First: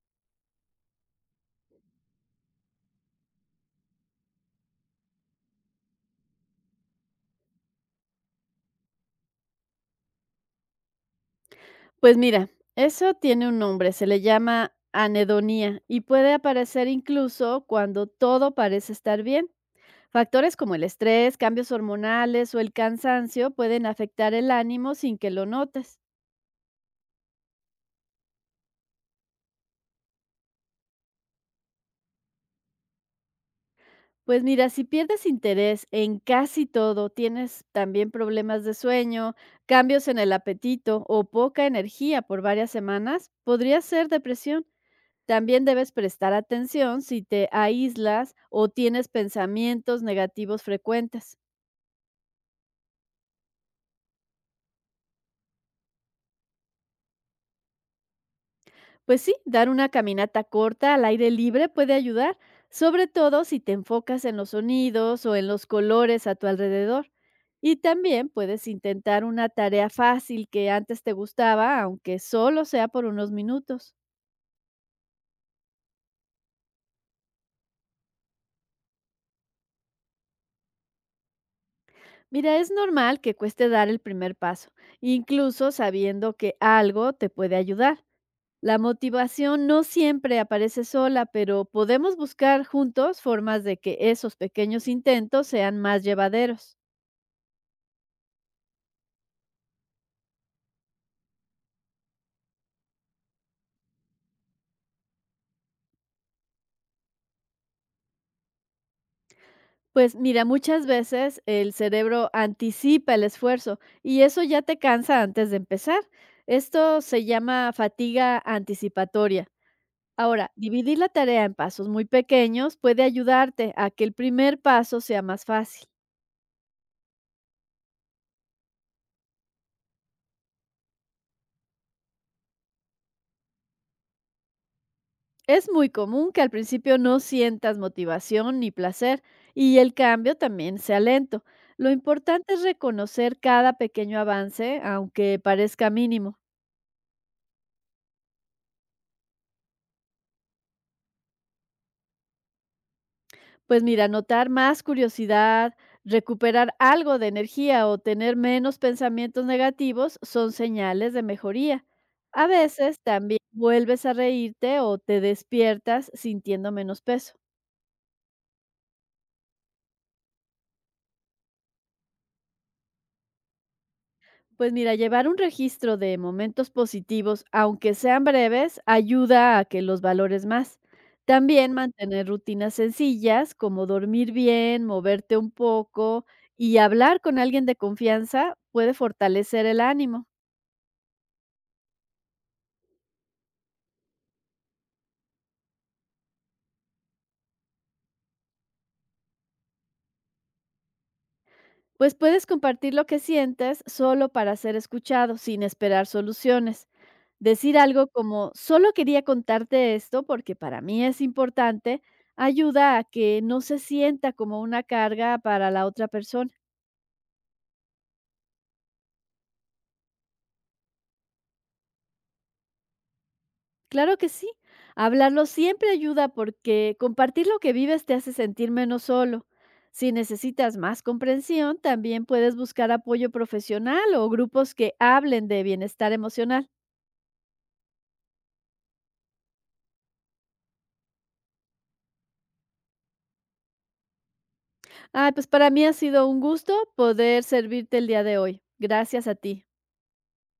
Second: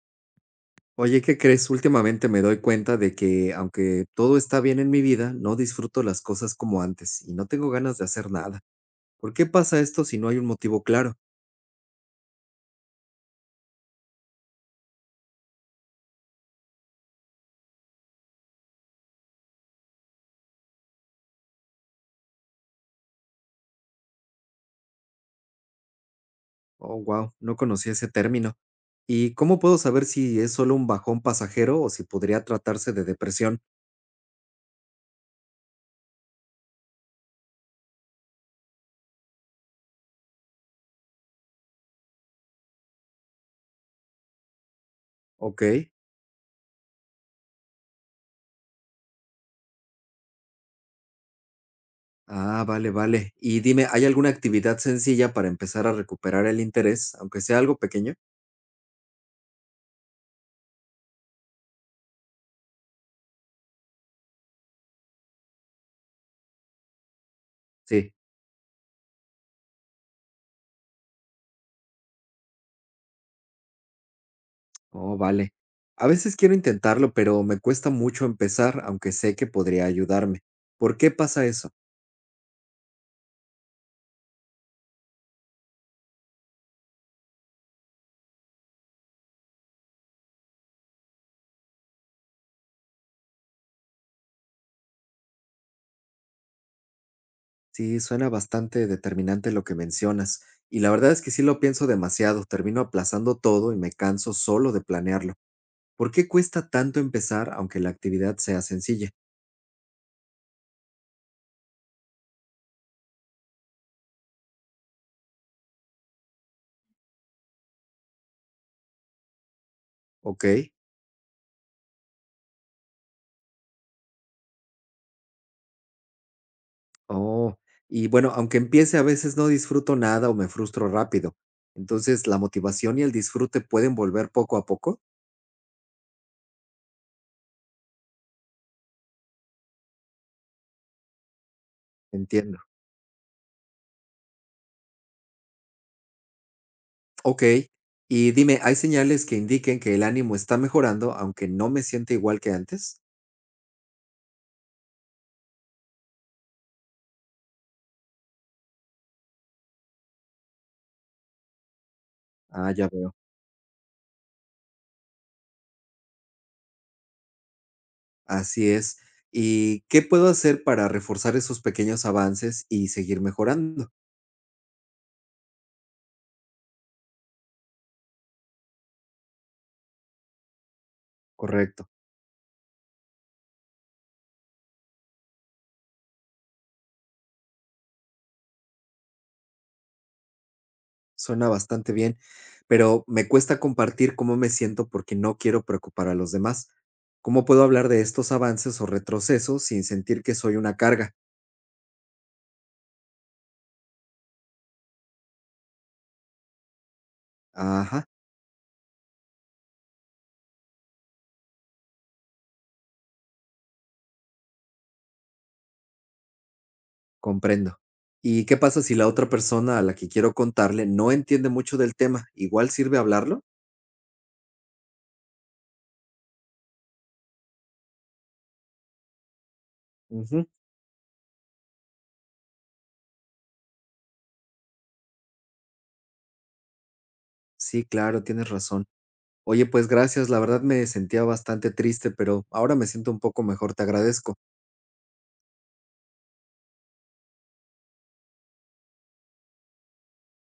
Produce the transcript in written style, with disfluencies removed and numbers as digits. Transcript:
Oye, ¿qué crees? Últimamente me doy cuenta de que aunque todo está bien en mi vida, no disfruto las cosas como antes y no tengo ganas de hacer nada. ¿Por qué pasa esto si no hay un motivo claro? Pues mira, eso tiene un nombre, se le llama anhedonía y puede aparecer incluso cuando todo parece estar bien. Factores como el estrés, cambios hormonales o el cansancio pueden afectar el ánimo sin que lo notes. Oh, wow, no conocí ese término. ¿Y cómo puedo saber si es solo un bajón pasajero o si podría tratarse de depresión? Pues mira, si pierdes interés en casi todo, tienes también problemas de sueño, cambios en el apetito o poca energía por varias semanas, podría ser depresión. Ok. También debes prestar atención si te aíslas o tienes pensamientos negativos frecuentes. Ah, vale, vale. Y dime, ¿hay alguna actividad sencilla para empezar a recuperar el interés, aunque sea algo pequeño? Pues sí, dar una caminata corta al aire libre puede ayudar, sobre todo si te enfocas en los sonidos o en los colores a tu alrededor. Y Sí. también puedes intentar una tarea fácil que antes te gustaba, aunque solo sea por unos minutos. Oh, vale. A veces quiero intentarlo, pero me cuesta mucho empezar, aunque sé que podría ayudarme. ¿Por qué pasa eso? Mira, es normal que cueste dar el primer paso, incluso sabiendo que algo te puede ayudar. La motivación no siempre aparece sola, pero podemos buscar juntos formas de que esos pequeños intentos sean más llevaderos. Sí, suena bastante determinante lo que mencionas. Y la verdad es que sí lo pienso demasiado, termino aplazando todo y me canso solo de planearlo. ¿Por qué cuesta tanto empezar, aunque la actividad sea sencilla? Pues mira, muchas veces el cerebro anticipa el esfuerzo y eso ya te cansa antes de empezar. Esto se llama fatiga anticipatoria. Ok. Ahora, dividir la tarea en pasos muy pequeños puede ayudarte a que el primer paso sea más fácil. Oh. Y bueno, aunque empiece a veces no disfruto nada o me frustro rápido. Entonces, ¿la motivación y el disfrute pueden volver poco a poco? Es muy común que al principio no sientas motivación ni placer y el cambio también sea lento. Lo importante Entiendo. es reconocer cada pequeño avance, aunque parezca mínimo. Ok, y dime, ¿hay señales que indiquen que el ánimo está mejorando, aunque no me sienta igual que antes? Pues mira, notar más curiosidad, recuperar algo de energía o tener menos pensamientos negativos son señales de mejoría. A Ah, ya veces veo. también vuelves a reírte o te despiertas sintiendo menos peso. Así es. ¿Y qué puedo hacer para reforzar esos pequeños avances y seguir mejorando? Pues mira, llevar un registro de momentos positivos, aunque sean breves, ayuda a que los valores más. También Correcto. mantener rutinas sencillas como dormir bien, moverte un poco y hablar con alguien de confianza puede fortalecer el ánimo. Suena bastante bien, pero me cuesta compartir cómo me siento porque no quiero preocupar a los demás. ¿Cómo puedo hablar de estos avances o retrocesos sin sentir que soy una carga? Pues puedes compartir lo que sientes solo para ser escuchado, sin esperar soluciones. Decir Ajá. algo como, solo quería contarte esto porque para mí es importante, ayuda a que no se sienta como una carga para la otra persona. Comprendo. ¿Y qué pasa si la otra persona a la que quiero contarle no entiende mucho del tema? ¿Igual sirve hablarlo? Claro que sí, hablarlo siempre ayuda porque compartir lo que vives te hace sentir menos solo. Si Ujú, necesitas más comprensión, también puedes buscar apoyo profesional o grupos que hablen de bienestar emocional. sí, claro, tienes razón. Oye, pues gracias, la verdad me sentía bastante triste, pero ahora me siento un poco mejor, te agradezco. Ah, pues para mí ha sido un gusto poder servirte el día de hoy. Gracias a ti.